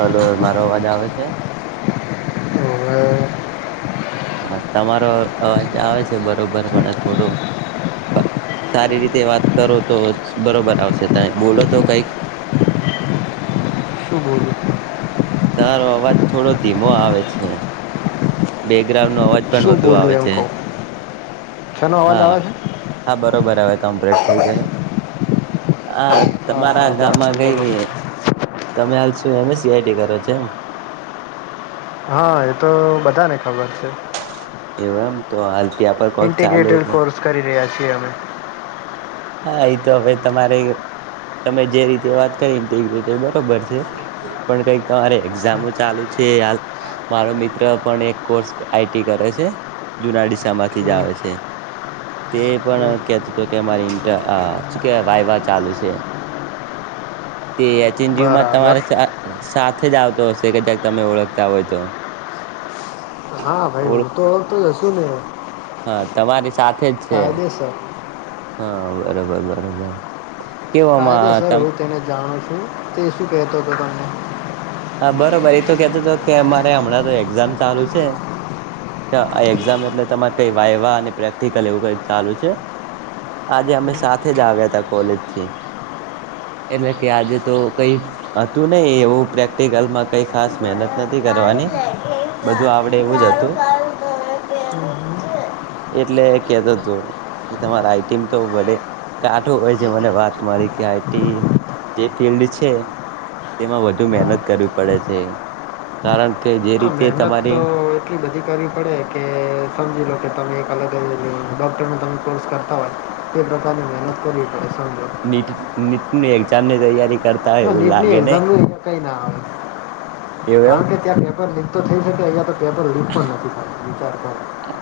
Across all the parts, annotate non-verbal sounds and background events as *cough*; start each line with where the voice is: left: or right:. right: Hello, મારો અવાજ આવે છે.
left: હવે
right: હા, તમારો અવાજ આવે છે. બરોબર પણ થોડુ સારી રીતે વાત કરો, તો બરોબર આવશે તમે બોલો તો કઈક
left: શું બોલું
right: તારો અવાજ થોડો ધીમો આવે છે બેકગ્રાઉન્ડ ન અવાજ પણ
left: શું
right: વધુ
left: બોલું
right: આવે
left: એમ
right: છે
left: કહું શેનો અવાજ
right: હા
left: આવે છે
right: હા બરોબર હવે કમ્પ્લીટ થઈ ગયો હ
left: હા
right: તમારા
left: હા બરાબર
right: ગામમાં
left: બોલો
right: ગઈ તમે આો એમ સઆઈટી કરો છે એમ
left: હા એતો બધાને ખબર છે
right: એમ તો અલ્
left: ઇન્ટીગ્રેટેડ કોર્સ કરી રહ્યા છીએ અમે
right: હા આ તો હવે તમારે તમે જે રીતે વાત કરીનેતે બરોબર છે પણ કઈક તમારે એક્ઝામો ચાલુ છે ખ આલ મારો મિત્ર પણ એક કોર્સ આઈટી કરે છે જુના ડીશા માંથી જ
left: હમ
right: આવે છે તે
left: હમ
right: પણ કેતું તો કે મારી ન્ટ શું કે વાય વા ચાલુ છે તે અ ચિજીવમાં
left: બરાબર
right: તમારે સાથે જ આવતો હશે કે જ્યાક તમે ઓળખતા હોય, તો
left: હા, ભાઈ હું તો ઓળખ તો જ હશું ને
right: હા, તમારી સાથે જ છે.
left: કાયદેસર
right: હા, બરોબર- બરોબર
left: કાયદેસ
right: કેવોમાં તમ
left: હુ તેને જાણું છુ, તે શું કહેતો હતો તમને
right: હા, બરોબર એતો કેતો હતો કે અમારે હમણાં તો એક્ઝામ ચાલુ છે. કે આ એક્ઝામ એટલે તમારે, કઈ વા એવા અને પ્રેક્ટિકલ એવું કઈ ચાલુ છે. આજે અમે સાથે જ આવ્યા હતા, કોલેજ થી. એટલે કે આજે, તો કઈ હતુ નહ એવુ પ્રેક માં કઈ ખાસ મહેનત નથી કરવાની બધું આવડે એવું જ હતું *inaudible* એટલે કેતો જો કે તમારા આઈટીમ તો બડે કાઠો હોય છે મને વાત મારી ફ છે તેમાં વધુ મનત કરવી પડે છે કારણ કે જે રીતે તમારે
left: ન કરવી પડે કે સમજી લો કે તમે એક અલગ જ ડૉક્ટરનો તમે કોર્સ કરતા હોય તે પ્રકારની મહેનત કરી પ
right: નીટ નીટની એક્ઝામ ની તૈયારી કરતા હોય
left: ના
right: એવું
left: નીટ ની
right: લાગે નહી
left: એઝામ નું અ કઈ ના
right: એવું એમ
left: આવે કાર કે ત્યાં પેપર લીક તો થઈ શકે અહિયાં તો પેપર લીક પણ નથી થ વિચાર કર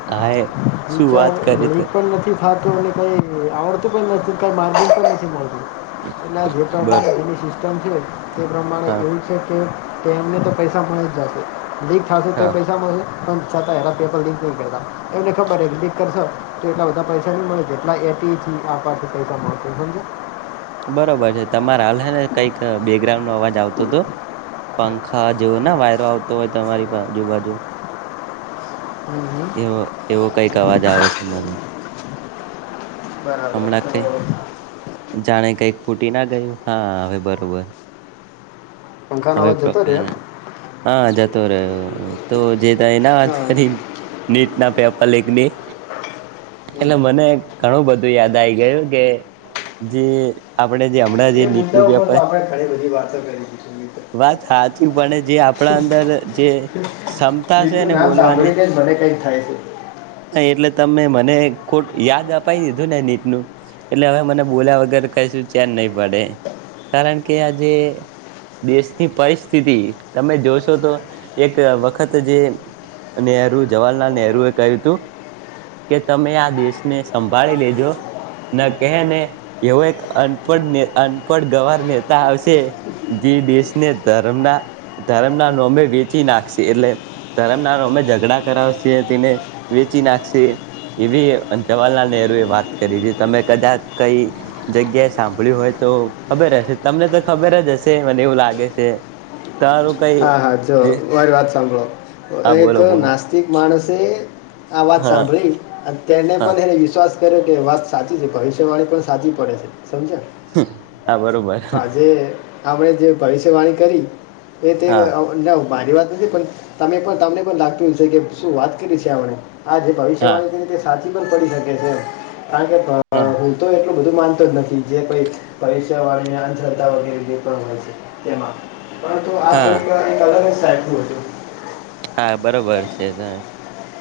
right: હા એ શું
left: વિચાર
right: વાત કરી તે
left: લોરીટ પણ નથી થત મને કઈ આવડતું પણ નથી કઈ માર પણ નથી મળતું એલે જે
right: બર
left: પ્રબ્લેમ તે પ્રમાણે
right: હા
left: એવું છે કેમને તો પૈસા મળે જ જશે લીક થશે તો
right: હા
left: પૈસા મળશે પણ છતાં એના પેપર લીક નહી કરતા એમને ખબર લીક કરશો તો એટલા બધા પૈસા નહી મળે જેટલા એ તેથી આથી પૈસા મહવ સમજ
right: બરોબર છે તમારે હાલ છે ને કઈક બેકગ્રાઉન્ડ નો અવાજ આવતો હતો પંખા જેવ ના વાયરો આવતો હોય તમારી આજુબાજુ
left: હમ હમ
right: એવો એવો કઈક અવાજ આવે છે મને
left: બરાબર
right: હમણાં
left: તો
right: કઈ જાણે કઈક ફૂટી ના ગયું હા હવે બરોબર
left: પંખાનો
right: હવે
left: અવાજ જતો
right: પ્રોપર
left: રહ્યો
right: હા અરે યો તો જે એ ના વાત
left: હા
right: કરી
left: હમ
right: નીટ ના પેપર લીક ની એટલે
left: હમ.
right: મને ઘણું બધું યાદ આવી ગયું કે જે આપણે જે હમણાં જે
left: એ
right: નીટનું
left: મુદ્દા ઉપર
right: પેપર
left: તો આપણે ઘણી બધી વાતો કરી દીધી મિત્ર
right: વાત સાચી પણ જે આપણા અંદર જે ક્ષમતા છે ને બોલવાની
left: કઈ થાય છે
right: હા એટલે તમે મને ખોટ યાદ અપાઈ દીધું ને, નીટનું એટલે હવે મને બોલ્યા વગર કઈ શું ચેન નહી પડે કારણ કે આજે દેશની પરિસ્થિતિ તમે જોશો તો એક વખત જે નહેરુ જવાહરલાલ નેહેરુ એ કહ્યું તું કે તમે આ દેશને સંભાળી લેજો ના કહે ને એવો એક અનપડ ગવાર નેતા આવશે. જે દેશને ધર્મના ધર્મના નોમે વેચી નાખશે એટલે ધરમ નારો અમે ઝઘડા કરાવશે તેને વેચી નાખશે એવી જવાહરલાલ નહેરુ એ વાત કરી તી તમે કદાચ કઈ જગ્યાએ સાંભળ્યું હોય તો ખબર હશે તમને તો ખબર જ હશે મને એવું લાગે છે તારું કઈ
left: હા હા જો
right: જે
left: વારી વાત સાંભળો
right: હા
left: એક
right: બોલો બોલો
left: નાસ્તિક માણસ એ આ વાત
right: હા
left: સાંભળી તેને
right: હા
left: પણ એને વિશ્વાસ કરે કે વાત સાચી છે ભવિષ્યવાળી પણ સાચી પડે છે. સમજ
right: હા બરોબર
left: આજે આપણે જે ભવિષ્યવાણી કરી એ તે
right: હા
left: ન મારી વાત નથી પણ તમે પણ તમને પણ લાગતું છે કે શું વાત કરી છે આપણે આ જે
right: હા
left: ભવિષ્યવાણી છે તે સાચી પણ પડી શકે છે કારણ કે
right: હા
left: હું તો એટલું બધું માન નથી જેઈ પરીક્ષા વાળીને આરતા વગેરે જે પણ હોય છે તેમાં આ
right: હા
left: થોડું એક અલગ જ સાચુ હતું
right: હા બરોબર છે જ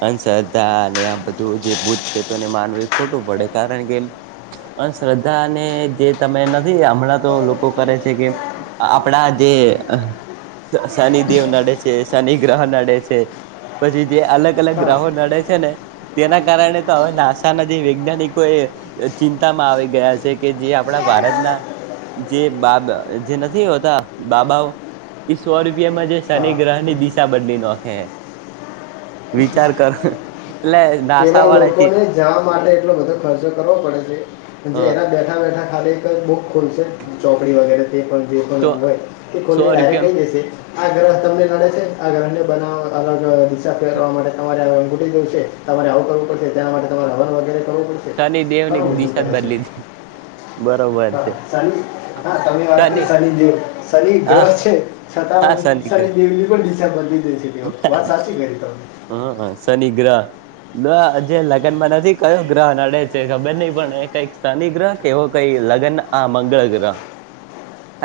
right: અંધશ્રધ્ધા અને આ બધું જે ભૂત પ્રેત તોને માનવું એ ખોટું પડે કારણ કે અંધશ્રદ્ધા ને જે તમે નથી હમણાં તો લોકો કરે છે કે આપણા જે શનિદેવ નડે છે શનિ ગ્રહ નડે છે પછી જે અલગ અલગ
left: હા
right: ગ્રહો નડે છે ને તેના કારણે તો હવે નાસાના જે વૈજ્ઞાનિકો એ ચિંતામાં આવી ગયા છે કે જે આપણા ભારતના જે બાબ જે નથી હોતા બાબાઓ ઈ સો રૂપિયામાં જે શનિ
left: હા
right: ગ્રહ ની દિશા બદલી ન હતો. હે વિચાર કરો
left: એવા લોકોને જવા માટે એટલો બધો ખર્ચો કરવો પડે છે
right: હ
left: જે એના બેઠા બેઠા ખાલી એક બુક ખુલશે ચોકડી વગેરે એ પણ જે
right: તો
left: પણ હોય એ તે
right: સો
left: ખોલીને ડાયરેક્ટ
right: રૂપિયામ
left: કહી દેશે આ ગ્રહ તમને પડે છે આ અય બનાવા અલગ દિશા ફેરવા માટે તમારે ઉમટી જયું છે તમારે આવું કરવું પડશે ત્યાં માટે તમારે હવન વગેરે કરવું પડશે
right: શનિદેવની
left: ઘણું બધું
right: દિશા
left: કહે
right: જ
left: છે.
right: બદલી દી બરોબર છે
left: શનિ હા તમે વાત કરી શનિ જેવ શનિ
right: હા
left: ગ્રહ છે છતાં
right: હા શનિ ગ્રહ
left: શનિદેવની પણ ડિસેમ્બર લીધે છે કેવ વાત સાચી કરી તને,
right: શનીગ્રહ ગ્રહ આજે લગ્નમાં નથી કયો ગ્રહ નડે છે ખબર નહિ પણ એ કઈક શનિ ગ્રહ કે એવો કઈ લગન આ મંગળ ગ્રહ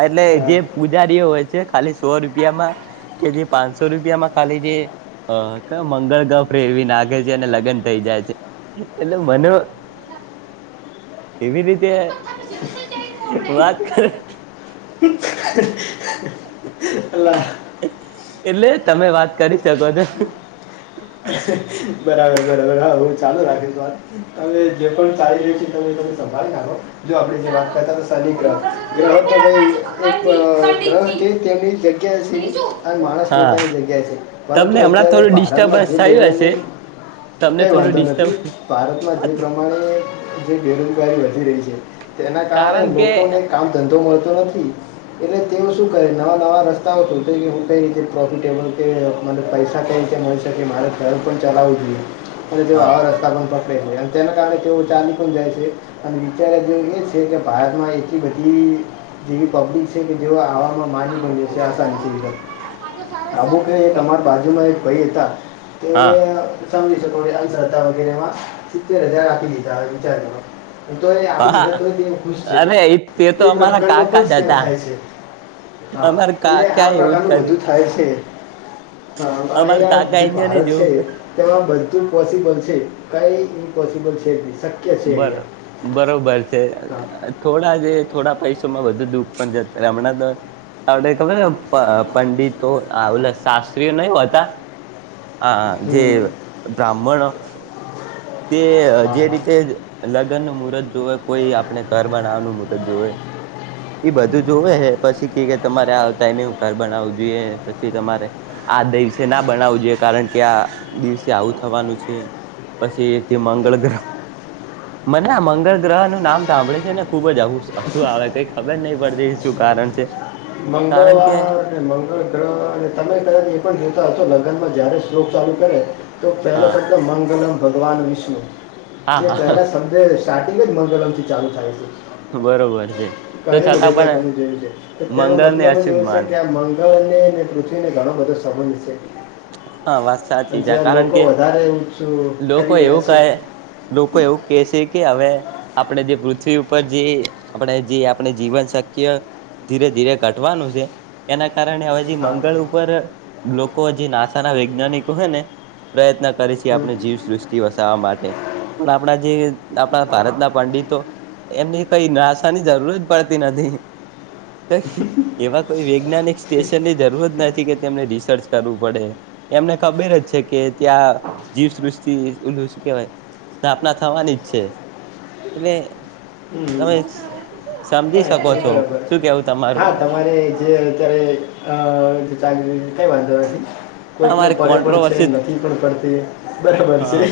right: એટલે
left: હા.
right: જે પૂજારીઓ હોય છે ખાલી સો રૂપિયામાં કે જે પાંચસો રૂપ એમાં ખાલી જે હ મંગળ ગહ ફેરવી નાખે છે અને લગ્ન થઈ જાય છે એટલે મને કોઈ ના એવી રીતે વાત કરે
left: હ
right: એટલે તમે વાત કરી શકો છો
left: હ. બરાબર -બરાબર હા હું ચાલુ રાખી વાત તમે જે પણ સા રહી છે સંભાળ નાખો જો આપણે જે વાત કરતા તો શનિ ગ્રહ ગ્રહ તો ભાઈ એક ગ્રહ કે તેમની
right: છો
left: જગ્યા માણસ
right: હા
left: પોતાની જગ્યા છે પરંતુ
right: તમને હમણાં
left: અત્યારે
right: થોડું
left: ભારતમાં જે
right: ડિસ્ટર્બન્સ થયું હશે
left: દવાની
right: તમને
left: કઈ
right: થોડું
left: વાંધો
right: ડિસ્ટર્બ
left: નથી ભારતમાં જે પ્રમાણે જે બેરોજગારી ર એના કારણે
right: કારણ કે
left: લોકોને કામ ધંધો નથી એટલે તેઓ શું કરે નવા- નવા રસ્તાઓ તો તો હું કઈ રીતે પ્રોફિટેબલ કે મને પૈસા કઈ રીતે મળી શકે મારે ઘમ પણ ચલાવવું જોઈએ અને તેઓ
right: હા
left: આવા રસ્તા પણ પકડે છે એમ તેના કારણે તેઓ ચાલી પણ જાય છે અને વિચાર જે એ છે કે ભારતમાં એટલી બધી જેવી પબ્લિક છે કે જે આવા ની આની આબુ કે તમારા બાજુમાં એક ભાઈ હતા. તે
right: હા
left: ઉ. સમકો અશ્રદ્ા વગેરે માં સિત્તેર હજાર રાખી દીધા વિચાર તો એ આપ દીધા
right: હા
left: તોય ખુશ છે
right: અરે એ તે તો
left: એ
right: અમારા
left: પ્રકારનો
right: કાકા
left: પણ
right: જ
left: કેમ
right: હતા
left: થાય છે. હા
right: અમારા
left: એટલે
right: કાકા
left: આ
right: એવું જ
left: પ્રકારનું
right: કર્યું
left: બધું થાય છે. હા
right: અમાર
left: અહીંયા
right: કાકા
left: જે
right: અહિયાંને
left: ભારત છે
right: જેવું
left: તેમાં બધું પોસિબલ છે કઈ મ્પોસિબલ છે દસ *unintelligible*
right: બ બરોબર છે
left: હા
right: થોડા જે થોડા પૈસા માં વધુ દુઃખ પણ છે હમણાં દ આપને ખબરને પંડિતો શાસ્ત્રીઓ નહ હતા. હા હા જે
left: હમ
right: બ્રાહ્મણ. તે
left: હા
right: જે
left: હા
right: રીતે લગ્ન નું મુહૂર્ત જોવે કોઈ આપણે ઘર બનાવાનું મુહૂર્ત જોવે. *inaudible* એ બધું જોવે હ પછી કે કે તમારે આ ટાઈમિંગ ઘર બનાવવું જોઈએ પછી તમારે આ દિવસે ના બનાવું જોઈએ કારણ કે આ દિવસે આવું થવાનું છે. પછી થી મગલ ગ્રહ મને આ મંગળ ગ્રહ નું નામ સાંભળે છે ને ખુબ જ આવું શું આવે કઈ ખબર નહી પડતી એ શું કારણ છે. કારણ કે
left: મંગળવાર અને મંગળ ગ્રહ અને તમે કદાચ એ પણ જતા છો ન નમાં જારે શ્લોક ચાલુ કરે તો પહેલો
right: હા
left: શબ્દ મંગલમ ભગવાન વિષ્ણુ.
right: હા
left: જે પેલા
right: હા
left: શબ્જે સ્ટાર્ટિંગ જ મગરમ થી ચાલુ થાય છે.
right: બરોબર છે તો
left: ઘણી
right: છતાં
left: જગ્યા
right: પણ
left: તમે જોયું છે તો તેનો
right: મંગળને
left: મતલબ જ
right: અશુભ માન
left: એવું છે કે પૃથ્વીને ઘણો બધો સંબંધ છે.
right: હા વાત સાચી છે
left: જ્યા
right: કારણ
left: લોકો
right: કે
left: વધારે
right: લોકો
left: કરી રહ્યા
right: એવું
left: છે
right: કહે લોકો એવું કે છે કે હવે આપણે જે પૃથ્વી ઉપર જે આપણે જે આપણે જીવન શક્ય ધીરે -ધીરે ઘટવાનું છે એના કારણે હવે
left: હા
right: મંગળ ઉપર લોકો જે નાસાના વૈજ્ઞાનિકો હોયને પ્રયત્ન કર.
left: હમ
right: આપણે જીવ સૃષ્ટિ વસાવવા માટે પણ આપણા જે આપણા ભારતના પંડિતો એમને કઈ નિરાશાની જરૂર જ પડતી નથી. ક એવા કોઈ વૈજ્ઞાનિક સ્ટેશનની જરૂર જ નથી કે તેમને રિસર્ચ કરવું પડે. એમને ખબર જ છે કે ત્યાં જીવસૃષ્ટિ ઓલું શું કેવાય સ્થાપના થવાની જ છે. એટલે
left: હમ.
right: તમે સમજી
left: હા
right: શકો
left: એ
right: છો
left: બરાબર
right: શું કેવું? તમારું
left: હા તમારે જે અત્યારે ચ કઈ વાંધોવાથી. કોઈકને
right: તમારે
left: પડે પણ છે
right: કોન્ટ્રોવર્સી
left: નથી પણ પડતી બરાબર છે
right: હા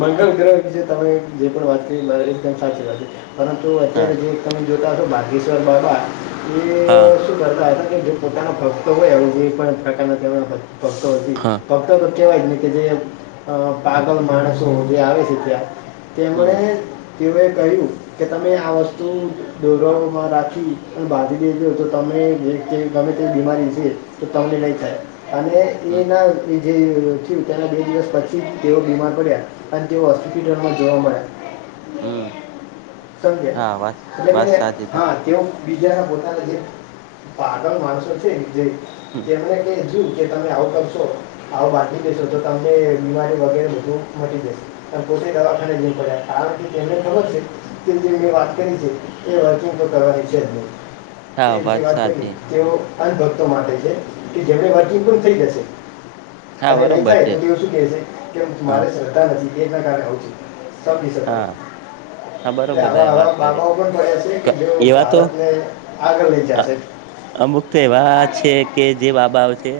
left: મંગલ ગ્રહ છે તમે જે પણ વાત છે એકદમ સાચી વાત છે પરંતુ
right: હા
left: અત્યારે જે તમે જોતા હશોાર બાાગેશ્વર બાબા
right: હા
left: એ શું કરતા કે પોતાના ભક્તો હોય આવું જે પણ કાનાહેના ભક્તો હતી
right: હા
left: ફક્તો નથી. કેવાય ને કે જે પાગલ માણસો જે આવે છે ત્યાં
right: હમ
left: તેમણે. તેઓએ કહ્યું, કે તમે આ વસ્તુ દોરમાં રાખી, પણ બાંધી લે જો, તો તમે જે ગમે તે બીમારી છે, તો તમને નહીં થાય. અને
right: હમ
left: એ નાથી. જે થયું તેના બે દિવસ પછી તેઓ બીમાર પડ્યા, અને તેઓ હોસ્પિટલમાં જોવા મળ્યા.
right: હમ
left: સમજે
right: હા વાત
left: એટલે
right: વાત
left: કે
right: સાચી તમે
left: હા તેઓ બીજા ના પોતાના જે પાગલ માણસો છે, જે તેમને કે કે તમે આવું કરશો આવું બાકી દેશો તો તમને બીમારી વગેરે બધું મટી જશે. ની *unintelligible* *inaudible*
right: હા
left: તે જે વાત કરી
right: સાચી
left: તેઓ, ખાલી ભક્તો માટે છે, કે જેણે વાંચી પણ થઈ જશે.
right: હા
left: અને નહીં
right: બરોબર
left: થાય
right: છે
left: તો તેવ શું કેહે છે, કે
right: હા
left: મારે શ્રધ્ધા નથી એના કારણે હોઉ છે. સમજી શકો
right: હા હા
left: એ
right: બરોબર તમે
left: આવા
right: વાત
left: વા
right: કરી
left: બાબાઓ પણ ભણે છે, કે જે
right: એવા તો
left: ભારતને આગળ લઈ જશે
right: અમુક તો એવા છે, કે જે બાબાવ છે.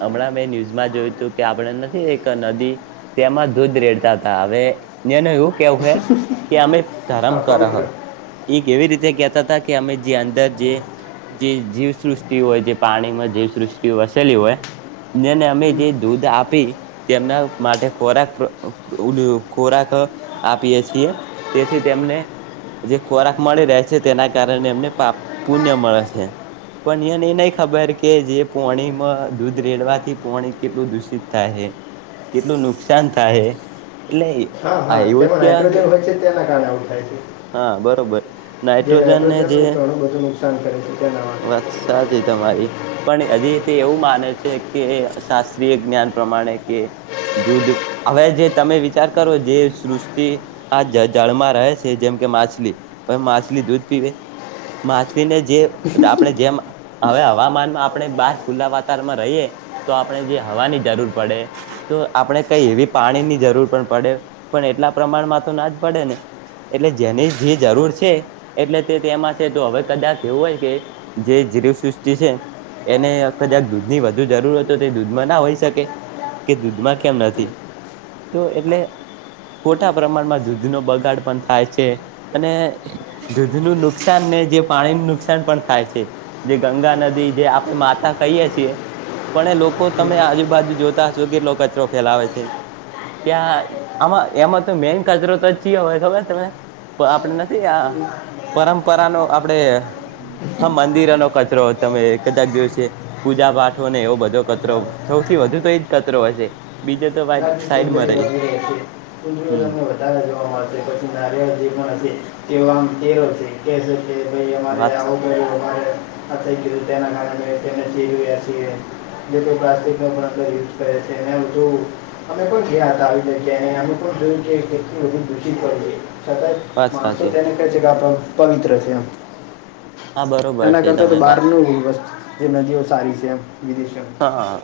right: હમણાં મેં ન્યૂઝમાં જોયું હતું, કે આપણે નથી એક નદી તેમાં દૂધ રેડતા હતા, હવે ન્યાનો આવું. કેવું કે અમે ધર્મ
left: હા,
right: કરહ
left: પવિત્ર
right: એક એવી રીતે કેતા હતા કે અમે જે અંદર જે જે જીવ. સૃષ્ટિ હોય જે પાણી માં જેવી સૃષ્ટિ વસેલી હોય. જેને અમે
left: હમ.
right: જે દૂધ આપી. તેમના માટે ખોરાક ખોરાક આપીએ છીએ, તેથી તેમને જે ખોરાક મળી રહે છે, તેના કારણે એમને પાપ પુણ્ય મળે છે. પણ એને એ નહીં ખબર કે જે પોણીમાં દૂધ રેડવાથી પોણી કેટલું દૂષિત થાય છે. કેટલું નુકસાન થાય એટલે.
left: હા
right: આ
left: હા
right: એવું જ
left: તેમાં
right: ક્યાં
left: નાઇટ્રોજન હોય છે, તેના કારણે આવું થાય છે.
right: હા બરોબર
left: જે
right: નાઈટ્રોજન ને જે
left: નાઇટ્રોજનનું ઘણું બધું નુકસાન કરે છે તેના માટે
right: વાત સાથે તમારી પણ હજી તે એવું માને છે, કે શાસ્ત્રીય જ્ઞાન પ્રમાણે કે દૂધ હવે જે તમે વિચાર કરો જે સૃષ્ટિ આ જળમાં રહે છે, જેમ કે માછલી માછલી દૂધ પીવે મા છલી ને જે આપણે જેમ હવે હવામાનમાં આપણે બહાર ખુલ્લા વાતાવરણમાં રહીએ, તો આપણે જે હવાની જરૂર પડે તો આપણે કંઈ એવી પાણીની જરૂર પણ પડે પણ એટલા પ્રમાણમાં તો ના જ પડે ને એટલે જેની જે જરૂર છે, એટલે તે તેમાં છે, તો હવે કદાચ એવું હોય કે જે જી સૃષ્ટિ છે, એને કદાક દૂધ ની વધુ જરૂરત હો તો દૂધમાં ના હોય શકે? કે દૂધમાં કેમ નથી. તો એટલે ખોટા પ્રમાણમાં દુધ નો બગાડ પણ થાય છે, અને દૂધ નું નુકસાન ને જે પાણીનું નુકસાન પણ થાય છે. જે ગંગા નદી જે આપણે માતા કહીએ છીએ. પણ એ લોકો તમે આજુબાજુ જોતા હશો કેટલો કચરો ફેલાવે છે. ત્યાં આમાં એમાં તો મેન કચરો તો જ છે, હોય ખબર? તમે આપડે નથી આ પરંપરા ન આપડે હા મંદિરો નો કચરો તમે કદાક દિવસે પૂજા પાઠ હો ને એવો બધો કચરો સૌથી થી વધુ તો એજ કચરો હોય છે.
left: *unintelligible* જે પણ
right: હમ
left: હશે તે આમ કેવ છે, કે ભાઈ અમારે
right: વાત
left: આવું થઈ ગયું. છીએ જે પ્લાસ્ટિકનો પણ અંદર યુઝ કરે છે, એને બધું અમે પણ ગયા હતા, આવીને અ પણ જોયું દુર છે. સદાચ
right: વાત
left: માણસો
right: સાચી
left: તેને કહે છે, કે આપ પવિત્ર છે, એમ
right: હા બરોબર
left: એના
right: છે
left: કરતા
right: તમે
left: તો
right: વાત
left: બહારનું જે નદીઓ સારી છે એમ વિદેશોમાં
right: હા